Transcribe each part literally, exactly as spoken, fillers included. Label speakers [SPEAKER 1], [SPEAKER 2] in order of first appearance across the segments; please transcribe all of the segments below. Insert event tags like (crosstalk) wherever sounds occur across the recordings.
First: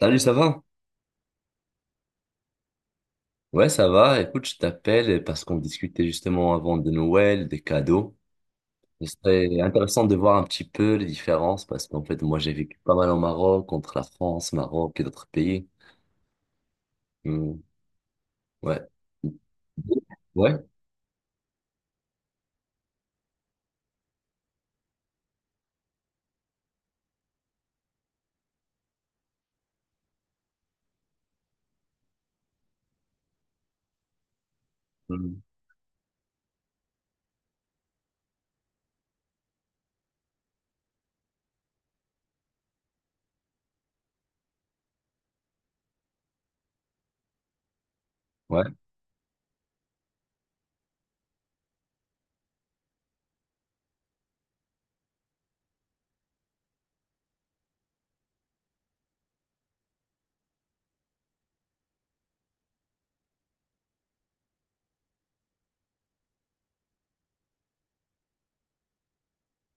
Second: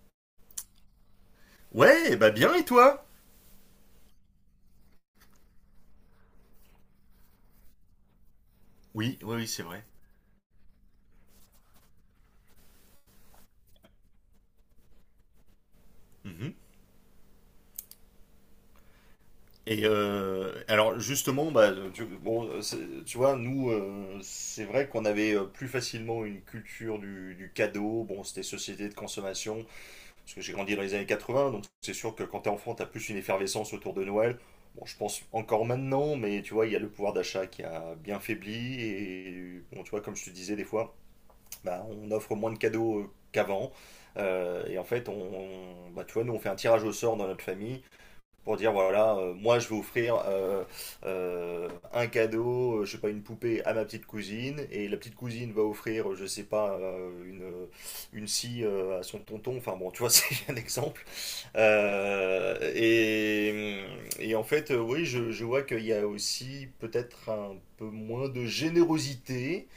[SPEAKER 1] Salut, ça va?
[SPEAKER 2] Ouais, bah bien et toi.
[SPEAKER 1] Ouais, ça va. Écoute, je t'appelle parce qu'on discutait justement avant de Noël, des cadeaux. Ce
[SPEAKER 2] Oui, oui, oui,
[SPEAKER 1] serait
[SPEAKER 2] c'est vrai.
[SPEAKER 1] intéressant de voir un petit peu les différences parce qu'en fait, moi, j'ai vécu pas mal au Maroc, entre la France, Maroc et d'autres pays.
[SPEAKER 2] Mhm.
[SPEAKER 1] Hmm. Ouais.
[SPEAKER 2] Et euh,
[SPEAKER 1] Ouais.
[SPEAKER 2] alors justement, bah, tu, bon, c'est- tu vois, nous, euh, c'est vrai qu'on avait euh, plus facilement une culture du, du cadeau. Bon, c'était société de consommation, parce que j'ai grandi dans les années quatre-vingts, donc c'est sûr que quand t'es enfant, t'as plus une effervescence autour de Noël. Bon, je pense
[SPEAKER 1] Hmm.
[SPEAKER 2] encore maintenant, mais tu vois, il y a le pouvoir d'achat qui a bien faibli. Et bon, tu vois, comme je te disais des fois, bah, on offre moins de cadeaux euh, qu'avant. Euh, et en fait, on, on- bah, tu vois, nous, on fait un tirage au sort dans notre famille pour
[SPEAKER 1] Ouais.
[SPEAKER 2] dire, voilà, euh, moi, je vais offrir euh, euh, un cadeau, euh, je sais pas, une poupée à ma petite cousine. Et la petite cousine va offrir, euh, je sais pas, euh, une, euh, une scie euh, à son tonton. Enfin bon, tu vois, (laughs) c'est un exemple. Euh, et, et en fait, euh, oui, je, je vois qu'il y a aussi peut-être un peu moins de générosité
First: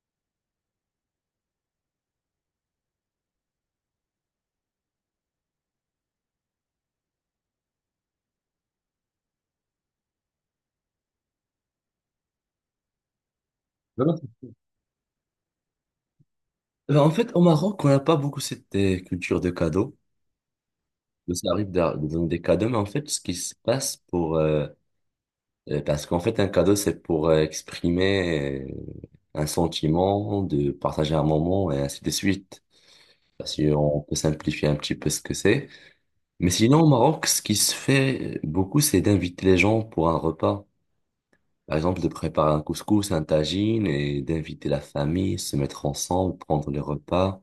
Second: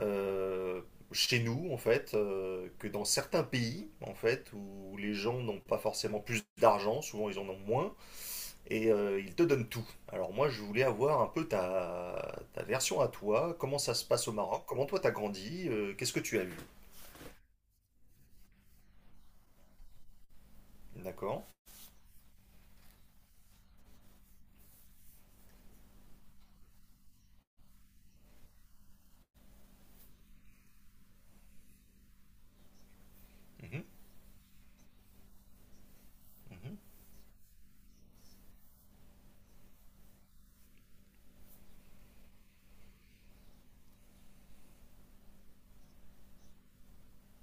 [SPEAKER 2] euh, chez nous, en fait, euh, que dans certains pays, en fait, où les gens n'ont pas forcément plus d'argent, souvent ils en ont moins, et euh, ils te donnent tout. Alors moi, je voulais avoir un peu ta, ta version à toi, comment ça se
[SPEAKER 1] Non, non,
[SPEAKER 2] passe au
[SPEAKER 1] c'est-
[SPEAKER 2] Maroc, comment toi t'as grandi, euh, qu'est-ce que tu as vu,
[SPEAKER 1] Ben, en fait, au Maroc, on n'a pas beaucoup cette euh, culture de cadeaux. Nous,
[SPEAKER 2] d'accord?
[SPEAKER 1] ça arrive de, de donner des cadeaux, mais en fait, ce qui se passe pour... euh, euh, parce qu'en fait, un cadeau, c'est pour euh, exprimer euh, un sentiment, de partager un moment et ainsi de suite. Bah, si
[SPEAKER 2] Mhm,
[SPEAKER 1] on peut simplifier un petit peu ce que c'est. Mais
[SPEAKER 2] mhm,
[SPEAKER 1] sinon, au Maroc, ce qui se fait beaucoup, c'est d'inviter les gens pour un repas. Par exemple, de préparer un couscous, un tagine, et d'inviter la famille, se mettre ensemble, prendre les repas.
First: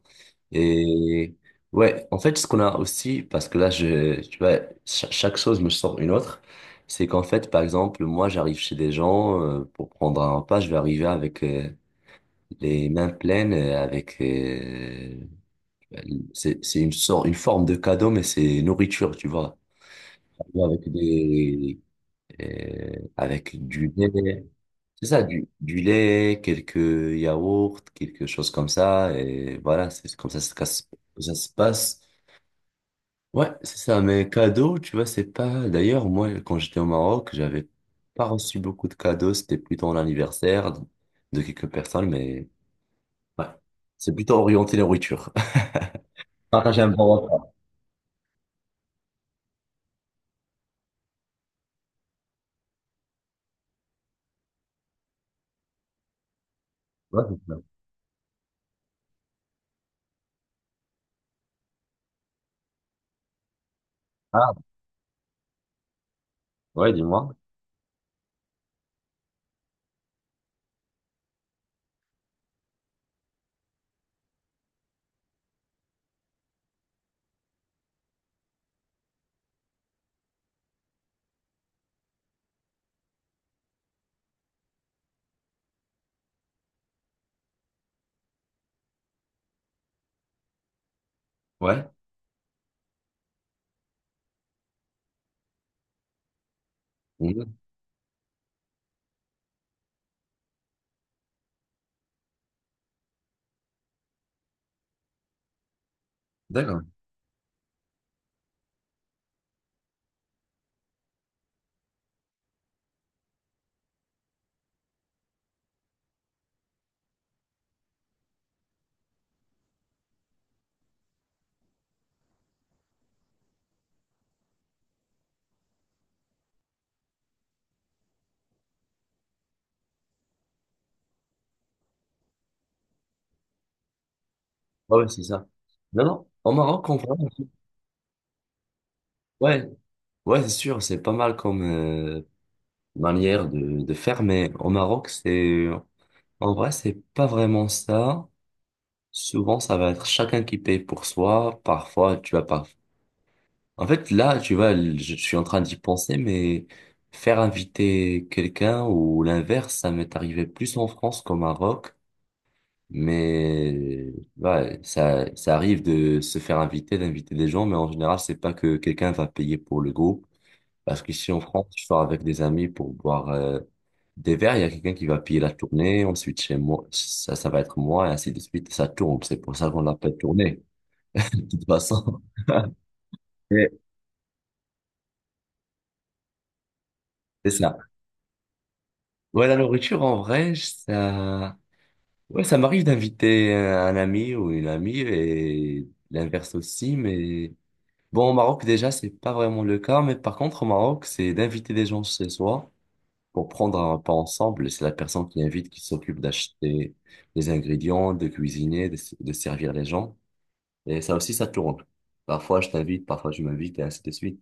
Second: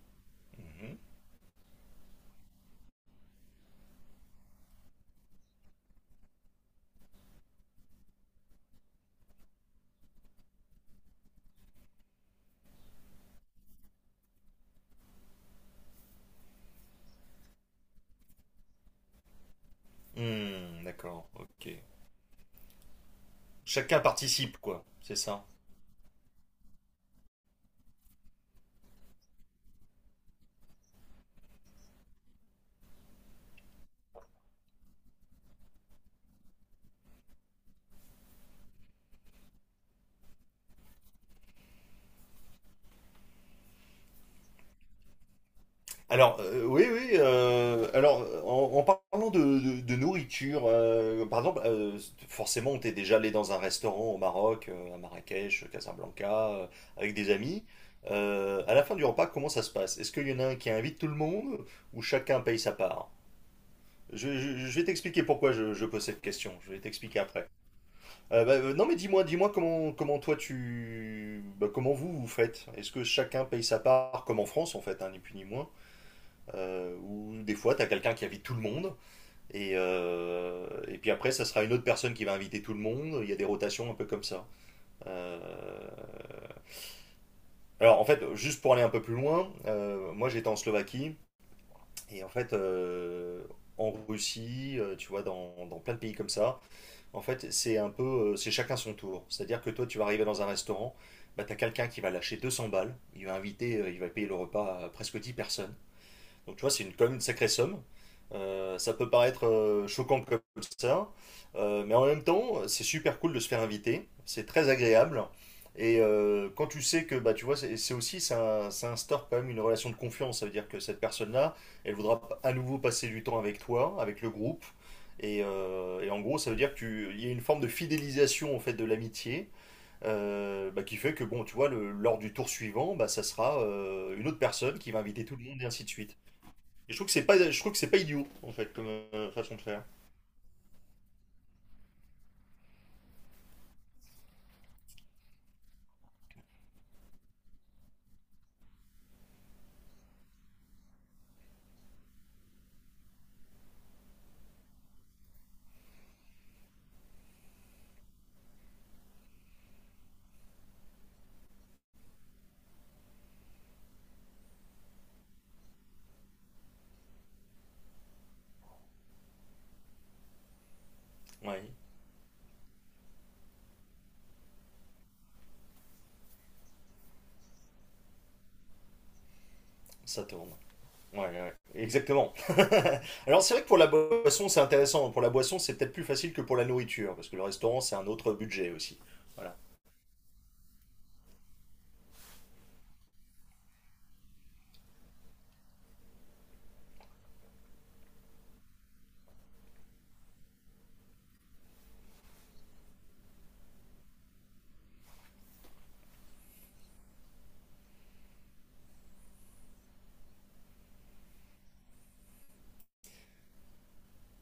[SPEAKER 2] mhm.
[SPEAKER 1] Et ouais, en fait, ce qu'on a aussi, parce que là, je, tu vois, cha- chaque chose me sort une autre, c'est qu'en fait, par exemple, moi, j'arrive chez des gens euh, pour prendre un repas, je vais arriver avec euh, les mains pleines, euh, avec euh, ben, C'est, c'est une sorte, une forme de cadeau, mais c'est nourriture, tu vois.
[SPEAKER 2] Hmm,
[SPEAKER 1] Avec
[SPEAKER 2] d'accord, ok.
[SPEAKER 1] des, euh, avec du
[SPEAKER 2] Chacun
[SPEAKER 1] lait.
[SPEAKER 2] participe, quoi,
[SPEAKER 1] C'est
[SPEAKER 2] c'est
[SPEAKER 1] ça,
[SPEAKER 2] ça.
[SPEAKER 1] du, du lait, quelques yaourts, quelque chose comme ça. Et voilà, c'est comme ça, se casse- ça se passe. Ouais, c'est ça. Mais cadeau, tu vois, c'est pas. D'ailleurs, moi, quand j'étais au Maroc, j'avais pas reçu beaucoup de cadeaux. C'était plutôt l'anniversaire de de quelques personnes, mais ouais. C'est plutôt orienté nourriture.
[SPEAKER 2] Alors,
[SPEAKER 1] (laughs)
[SPEAKER 2] euh, oui,
[SPEAKER 1] Partager un
[SPEAKER 2] oui.
[SPEAKER 1] bon repas.
[SPEAKER 2] euh, alors, en, en parlant de, de- de nourriture, euh, par exemple, euh, forcément, on était déjà allé dans un restaurant au Maroc, euh, à Marrakech, Casablanca, euh, avec
[SPEAKER 1] Ouais,
[SPEAKER 2] des
[SPEAKER 1] c'est ça.
[SPEAKER 2] amis. Euh, à la fin du repas, comment ça se passe? Est-ce qu'il y en a un qui invite tout le monde ou chacun paye sa part? Je,
[SPEAKER 1] Ah,
[SPEAKER 2] je- je vais t'expliquer pourquoi je, je pose cette question. Je vais
[SPEAKER 1] ouais,
[SPEAKER 2] t'expliquer
[SPEAKER 1] dis-moi.
[SPEAKER 2] après. Euh, bah, euh, non, mais dis-moi, Dis-moi comment, comment toi tu, bah, comment vous vous faites? Est-ce que chacun paye sa part, comme en France en fait, hein, ni plus ni moins? Euh, où des fois, tu as quelqu'un qui invite tout le monde, et, euh, et puis après, ça sera une autre personne qui va inviter tout le monde. Il y a des rotations un peu comme ça. Euh, Alors, en fait, juste pour aller un peu plus loin, euh, moi j'étais en Slovaquie,
[SPEAKER 1] Ouais.
[SPEAKER 2] et en fait, euh, en Russie, euh, tu vois, dans, dans plein de pays comme ça, en fait,
[SPEAKER 1] Mhm.
[SPEAKER 2] c'est un peu, euh, c'est chacun son tour. C'est-à-dire que toi, tu vas arriver dans un restaurant, bah, tu as quelqu'un qui va lâcher deux cents balles, il va inviter, euh, il va payer le repas à presque dix personnes. Donc tu vois,
[SPEAKER 1] D'accord.
[SPEAKER 2] c'est une, quand même une sacrée somme. Euh, ça peut paraître euh, choquant comme ça, euh, mais en même temps, c'est super cool de se faire inviter, c'est très agréable. Et euh, quand tu sais que, bah, tu vois, c'est c'est aussi, ça, ça instaure quand même une relation de confiance. Ça veut dire que cette personne-là, elle voudra p- à nouveau passer du temps avec toi, avec le groupe. Et, euh, et en gros, ça veut dire qu'il y a une forme de fidélisation en fait de l'amitié, euh, bah, qui fait que, bon, tu vois, le- lors du tour suivant, bah, ça sera euh, une autre personne qui
[SPEAKER 1] Ah
[SPEAKER 2] va
[SPEAKER 1] ouais, c'est
[SPEAKER 2] inviter tout le
[SPEAKER 1] ça.
[SPEAKER 2] monde et ainsi de
[SPEAKER 1] Non,
[SPEAKER 2] suite.
[SPEAKER 1] non, au Maroc,
[SPEAKER 2] Et
[SPEAKER 1] on
[SPEAKER 2] je trouve que
[SPEAKER 1] voit.
[SPEAKER 2] c'est pas, je trouve que c'est pas idiot, en fait, comme euh, façon de
[SPEAKER 1] Ouais,
[SPEAKER 2] faire.
[SPEAKER 1] ouais, c'est sûr, c'est pas mal comme euh, manière de, de faire, mais au Maroc, c'est, en vrai, c'est pas vraiment ça. Souvent, ça va être chacun qui paye pour soi. Parfois, tu vas pas. En fait, là, tu vois, je suis en train d'y penser, mais faire inviter quelqu'un ou l'inverse, ça m'est arrivé plus en France qu'au Maroc. Mais ouais, ça, ça arrive de se faire inviter, d'inviter des gens, mais en général, c'est pas que quelqu'un va payer pour le groupe. Parce qu'ici en France,
[SPEAKER 2] Ouais,
[SPEAKER 1] je sors avec des amis pour boire euh, des verres, il y a quelqu'un qui va payer la tournée, ensuite chez moi, ça, ça va être moi, et ainsi de suite, ça tourne. C'est pour ça qu'on l'appelle
[SPEAKER 2] ça tourne.
[SPEAKER 1] tournée,
[SPEAKER 2] Ouais,
[SPEAKER 1] (laughs) de
[SPEAKER 2] ouais,
[SPEAKER 1] toute façon.
[SPEAKER 2] exactement. (laughs) Alors c'est vrai que
[SPEAKER 1] Ouais.
[SPEAKER 2] pour la boisson, c'est intéressant. Pour la boisson, c'est peut-être plus facile que pour la nourriture, parce que le
[SPEAKER 1] C'est ça.
[SPEAKER 2] restaurant, c'est un autre budget aussi.
[SPEAKER 1] Ouais, la
[SPEAKER 2] Voilà.
[SPEAKER 1] nourriture, en vrai, ça, ouais, ça m'arrive d'inviter euh, un ami ou une amie, et l'inverse aussi, mais. Bon, au Maroc, déjà, c'est pas vraiment le cas, mais par contre, au Maroc, c'est d'inviter des gens chez soi pour prendre un repas ensemble. C'est la personne qui invite qui s'occupe d'acheter les ingrédients, de cuisiner, de, de servir les gens. Et ça aussi, ça tourne. Parfois, je t'invite, parfois, tu m'invites, et ainsi de suite.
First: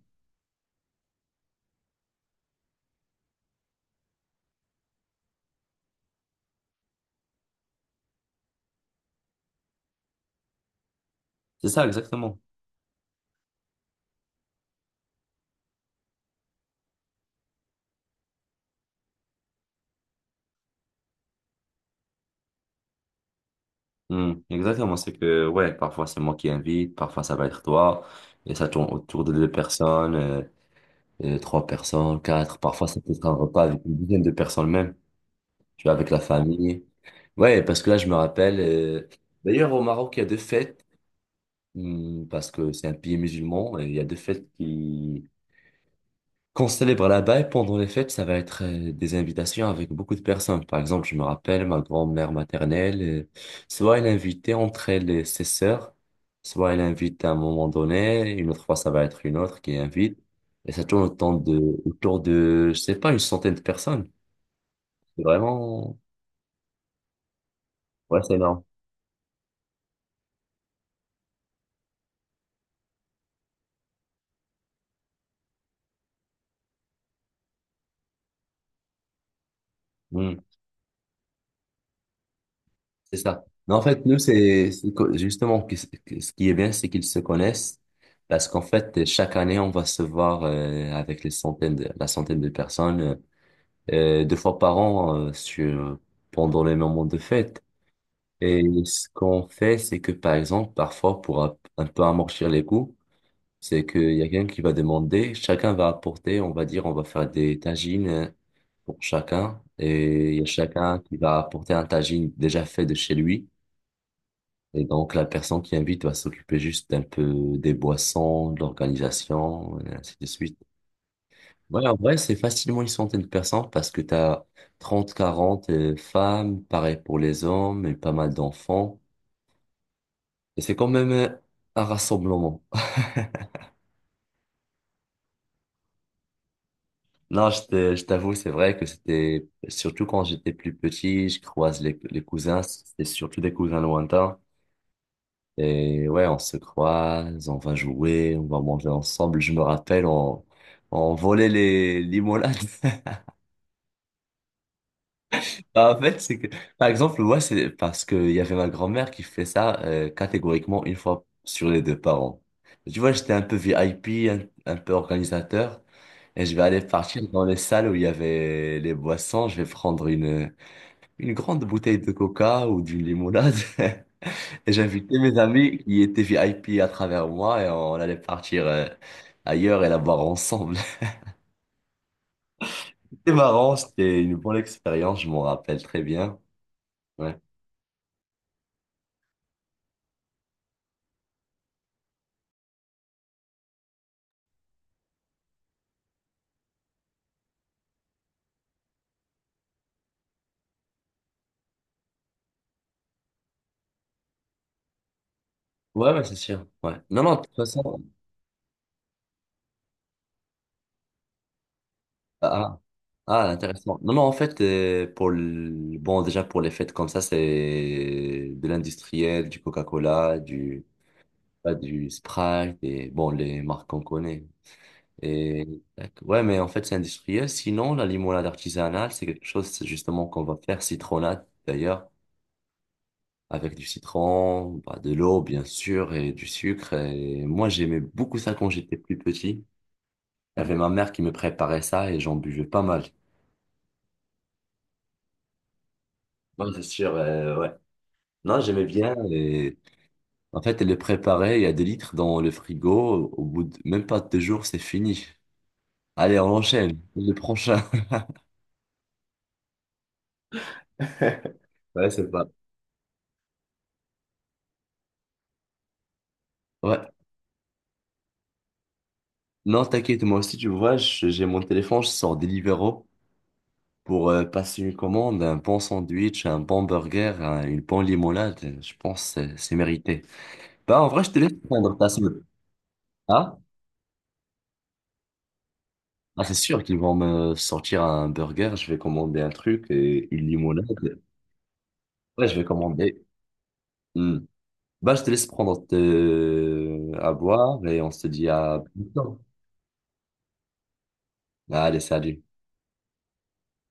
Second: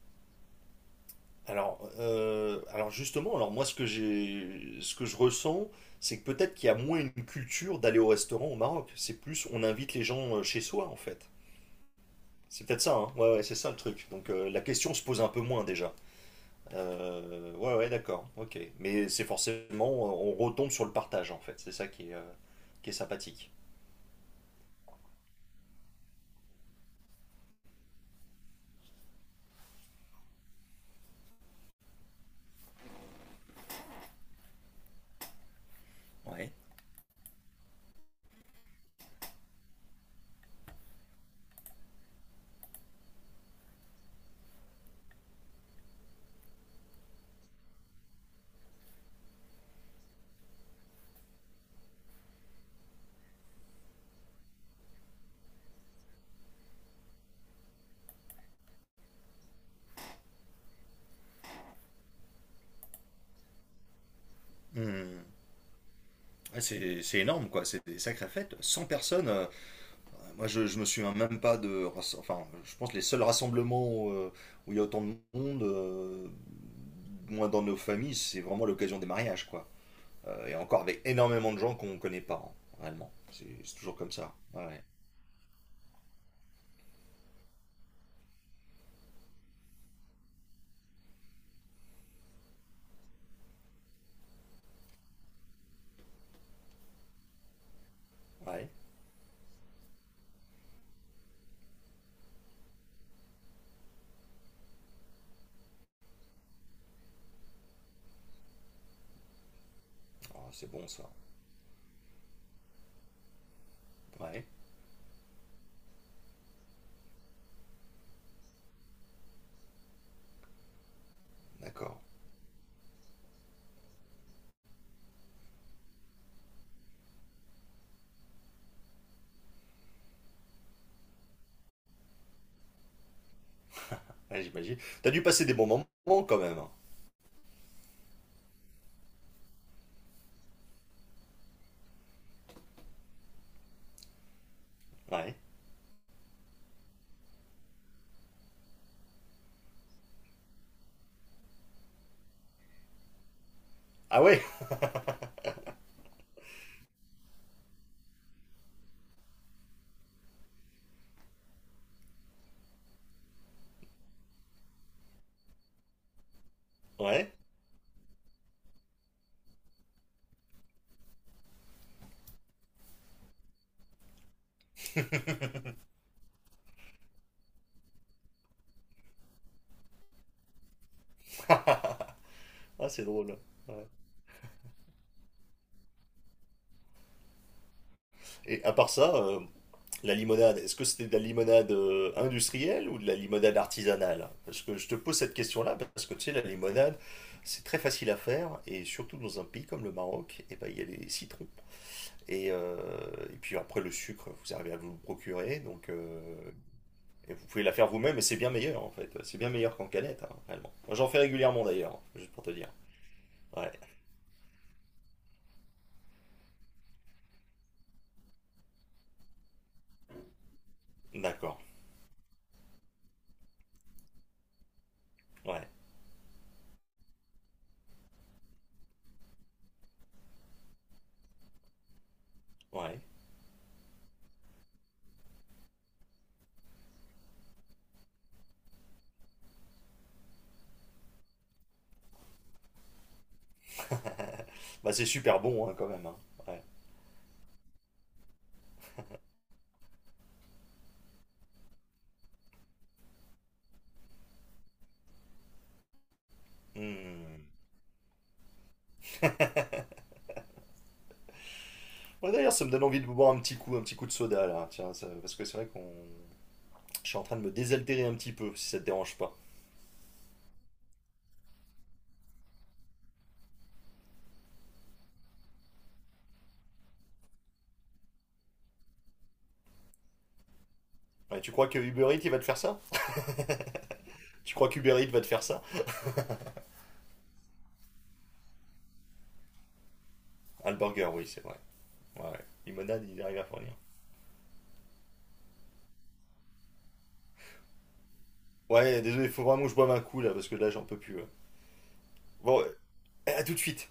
[SPEAKER 2] Alors, euh, alors justement, alors moi, ce que j'ai, ce que je ressens, c'est que peut-être qu'il y a moins une culture d'aller au restaurant au Maroc. C'est plus, on invite les gens euh, chez soi, en fait.
[SPEAKER 1] C'est ça, exactement.
[SPEAKER 2] C'est peut-être ça, hein. Ouais, ouais, c'est ça le truc. Donc euh, la question se pose un peu moins déjà. Euh, ouais, ouais, d'accord, ok. Mais c'est forcément, on retombe sur le partage en fait, c'est ça qui est, euh, qui est sympathique.
[SPEAKER 1] Hmm, exactement. C'est que, ouais, parfois, c'est moi qui invite, parfois, ça va être toi. Et ça tourne autour de deux personnes, euh, euh, trois personnes, quatre. Parfois, ça peut être un repas avec une dizaine de personnes même. Tu vois, avec la
[SPEAKER 2] Ouais.
[SPEAKER 1] famille. Ouais, parce que là, je me rappelle, euh, d'ailleurs, au Maroc, il y a deux fêtes, hum, parce que c'est un pays musulman, et il y a deux fêtes qui, qu'on célèbre là-bas, et pendant les fêtes, ça va être euh, des invitations avec beaucoup de personnes. Par exemple, je me rappelle, ma grand-mère maternelle, euh, soit elle invitait entre elle et ses sœurs, soit elle invite à un moment donné, une autre fois, ça va être une autre qui invite, et ça tourne autour de, autour de, je sais pas, une centaine de personnes. C'est
[SPEAKER 2] Hmm.
[SPEAKER 1] vraiment,
[SPEAKER 2] Ouais, C'est c'est énorme quoi, c'est des
[SPEAKER 1] ouais,
[SPEAKER 2] sacrées
[SPEAKER 1] c'est
[SPEAKER 2] fêtes.
[SPEAKER 1] énorme.
[SPEAKER 2] Cent personnes, euh, moi je, je me souviens même pas de. rass- Enfin, je pense que les seuls rassemblements euh, où il y a autant de monde, euh, moins dans nos familles, c'est vraiment l'occasion des mariages quoi.
[SPEAKER 1] Hmm.
[SPEAKER 2] Euh, et encore avec énormément de gens qu'on connaît pas, hein, réellement.
[SPEAKER 1] C'est ça.
[SPEAKER 2] C'est
[SPEAKER 1] Mais
[SPEAKER 2] c'est
[SPEAKER 1] en
[SPEAKER 2] toujours
[SPEAKER 1] fait,
[SPEAKER 2] comme
[SPEAKER 1] nous,
[SPEAKER 2] ça. Ouais,
[SPEAKER 1] c'est
[SPEAKER 2] ouais.
[SPEAKER 1] c'est que- justement que- que- ce qui est bien, c'est qu'ils se connaissent parce qu'en fait, chaque année, on va se voir euh, avec les centaines de, la centaine de personnes euh, euh, deux fois par an euh, sur, pendant les moments de fête. Et
[SPEAKER 2] Ouais.
[SPEAKER 1] ce qu'on fait, c'est que par exemple, parfois, pour un, un peu amortir les coups, c'est qu'il y a quelqu'un qui va demander, chacun va apporter, on va dire, on va faire des tagines euh, pour chacun et il y a
[SPEAKER 2] Oh, c'est bon
[SPEAKER 1] chacun
[SPEAKER 2] ça.
[SPEAKER 1] qui va apporter un tagine déjà fait de chez lui.
[SPEAKER 2] Ouais,
[SPEAKER 1] Et donc, la personne qui invite va s'occuper juste un peu des boissons, de l'organisation, et ainsi de suite. Ouais, en
[SPEAKER 2] d'accord.
[SPEAKER 1] vrai, c'est facilement une centaine de personnes parce que tu as trente, quarante euh, femmes, pareil pour les hommes et pas mal d'enfants. Et c'est quand même euh, un rassemblement. (laughs)
[SPEAKER 2] Ouais, j'imagine. T'as dû passer des bons moments quand même, hein.
[SPEAKER 1] Non, je te- je t'avoue, c'est vrai que c'était, surtout quand j'étais plus petit, je croise les, les cousins, c'était surtout des cousins lointains.
[SPEAKER 2] Ouais.
[SPEAKER 1] Et ouais, on se croise, on va jouer, on va manger ensemble. Je me rappelle, on, on volait les limonades. (laughs)
[SPEAKER 2] Ah ouais?
[SPEAKER 1] Bah, en fait, c'est que, par exemple, ouais, c'est parce qu'il y avait ma grand-mère qui fait ça euh, catégoriquement une fois sur les deux parents. Tu vois, j'étais un peu V I P, un, un peu organisateur, et je vais aller partir
[SPEAKER 2] Ouais.
[SPEAKER 1] dans les salles où il y avait les boissons. Je vais prendre une, une grande bouteille de coca ou d'une limonade. (laughs) Et j'invitais mes amis qui étaient V I P à travers moi et on allait partir euh, ailleurs et la boire ensemble.
[SPEAKER 2] Ah, c'est
[SPEAKER 1] (laughs) C'était
[SPEAKER 2] drôle.
[SPEAKER 1] marrant,
[SPEAKER 2] Ouais.
[SPEAKER 1] c'était une bonne expérience, je m'en rappelle très bien. Ouais,
[SPEAKER 2] Et à part ça, euh, la limonade, est-ce que c'était de la limonade euh, industrielle ou de la limonade artisanale? Parce que je te pose cette question-là parce que tu sais, la limonade, c'est très facile à faire et surtout dans un pays comme le Maroc, et ben, il y a les citrons. Et, euh, et puis après, le sucre, vous arrivez à vous le procurer, donc
[SPEAKER 1] ouais,
[SPEAKER 2] euh,
[SPEAKER 1] ouais, c'est sûr. Ouais. Non,
[SPEAKER 2] et
[SPEAKER 1] non, de
[SPEAKER 2] vous
[SPEAKER 1] toute
[SPEAKER 2] pouvez la faire
[SPEAKER 1] façon,
[SPEAKER 2] vous-même et c'est bien meilleur en fait. C'est bien meilleur qu'en canette, hein, réellement. Moi, j'en fais régulièrement d'ailleurs, juste pour te dire.
[SPEAKER 1] ah, ah, ah,
[SPEAKER 2] Ouais.
[SPEAKER 1] intéressant. Non, non, en fait, euh, pour le... bon, déjà pour les fêtes comme ça, c'est de l'industriel, du Coca-Cola, du,
[SPEAKER 2] D'accord.
[SPEAKER 1] pas du Sprite et bon, les marques qu'on connaît. Et
[SPEAKER 2] Ouais.
[SPEAKER 1] tac. Ouais, mais en fait, c'est industriel. Sinon, la limonade artisanale, c'est quelque chose c'est justement qu'on va faire citronnade d'ailleurs,
[SPEAKER 2] Ouais.
[SPEAKER 1] avec du citron, bah, de l'eau bien sûr et du sucre. Et moi, j'aimais beaucoup ça quand j'étais plus petit. Il y avait ma mère qui me préparait ça et j'en buvais pas mal.
[SPEAKER 2] Bah c'est super bon hein, quand même, hein. Ouais.
[SPEAKER 1] Non, c'est sûr, euh, ouais. Non, j'aimais bien. Et en fait, elle le préparait. Il y a des litres dans le frigo. Au bout de même pas deux jours, c'est fini. Allez, on enchaîne. Le
[SPEAKER 2] Hmm.
[SPEAKER 1] prochain. (laughs) Ouais, c'est
[SPEAKER 2] Ouais,
[SPEAKER 1] pas.
[SPEAKER 2] d'ailleurs, ça me donne envie de boire un petit coup, un petit coup de soda là. Tiens, ça- parce que c'est vrai qu'on,
[SPEAKER 1] Ouais.
[SPEAKER 2] je suis en train de me désaltérer un petit peu, si ça te dérange pas.
[SPEAKER 1] Non, t'inquiète, moi aussi, tu vois, je- j'ai mon téléphone, je sors Deliveroo pour euh, passer une commande, un bon sandwich, un bon burger, un- une bonne limonade. Je pense que c'est c'est mérité. Bah, en vrai, je te
[SPEAKER 2] Ouais,
[SPEAKER 1] laisse
[SPEAKER 2] tu crois que
[SPEAKER 1] prendre ta
[SPEAKER 2] Uber Eats il va
[SPEAKER 1] semaine.
[SPEAKER 2] te faire ça?
[SPEAKER 1] Ah,
[SPEAKER 2] Tu crois qu'Uber Eats va te faire ça?
[SPEAKER 1] ah c'est sûr qu'ils vont me sortir un burger, je vais commander un truc et une
[SPEAKER 2] Ah, le burger,
[SPEAKER 1] limonade.
[SPEAKER 2] oui, c'est vrai. Ouais, ouais.
[SPEAKER 1] Ouais, je vais
[SPEAKER 2] Limonade, il
[SPEAKER 1] commander.
[SPEAKER 2] arrive à fournir.
[SPEAKER 1] Hmm. Bah, je te laisse prendre te- à boire et on se dit à
[SPEAKER 2] Ouais, désolé, il
[SPEAKER 1] bientôt.
[SPEAKER 2] faut vraiment que je boive un coup là, parce que là, j'en peux plus, ouais.
[SPEAKER 1] Allez, salut.
[SPEAKER 2] Bon, euh, à tout de suite.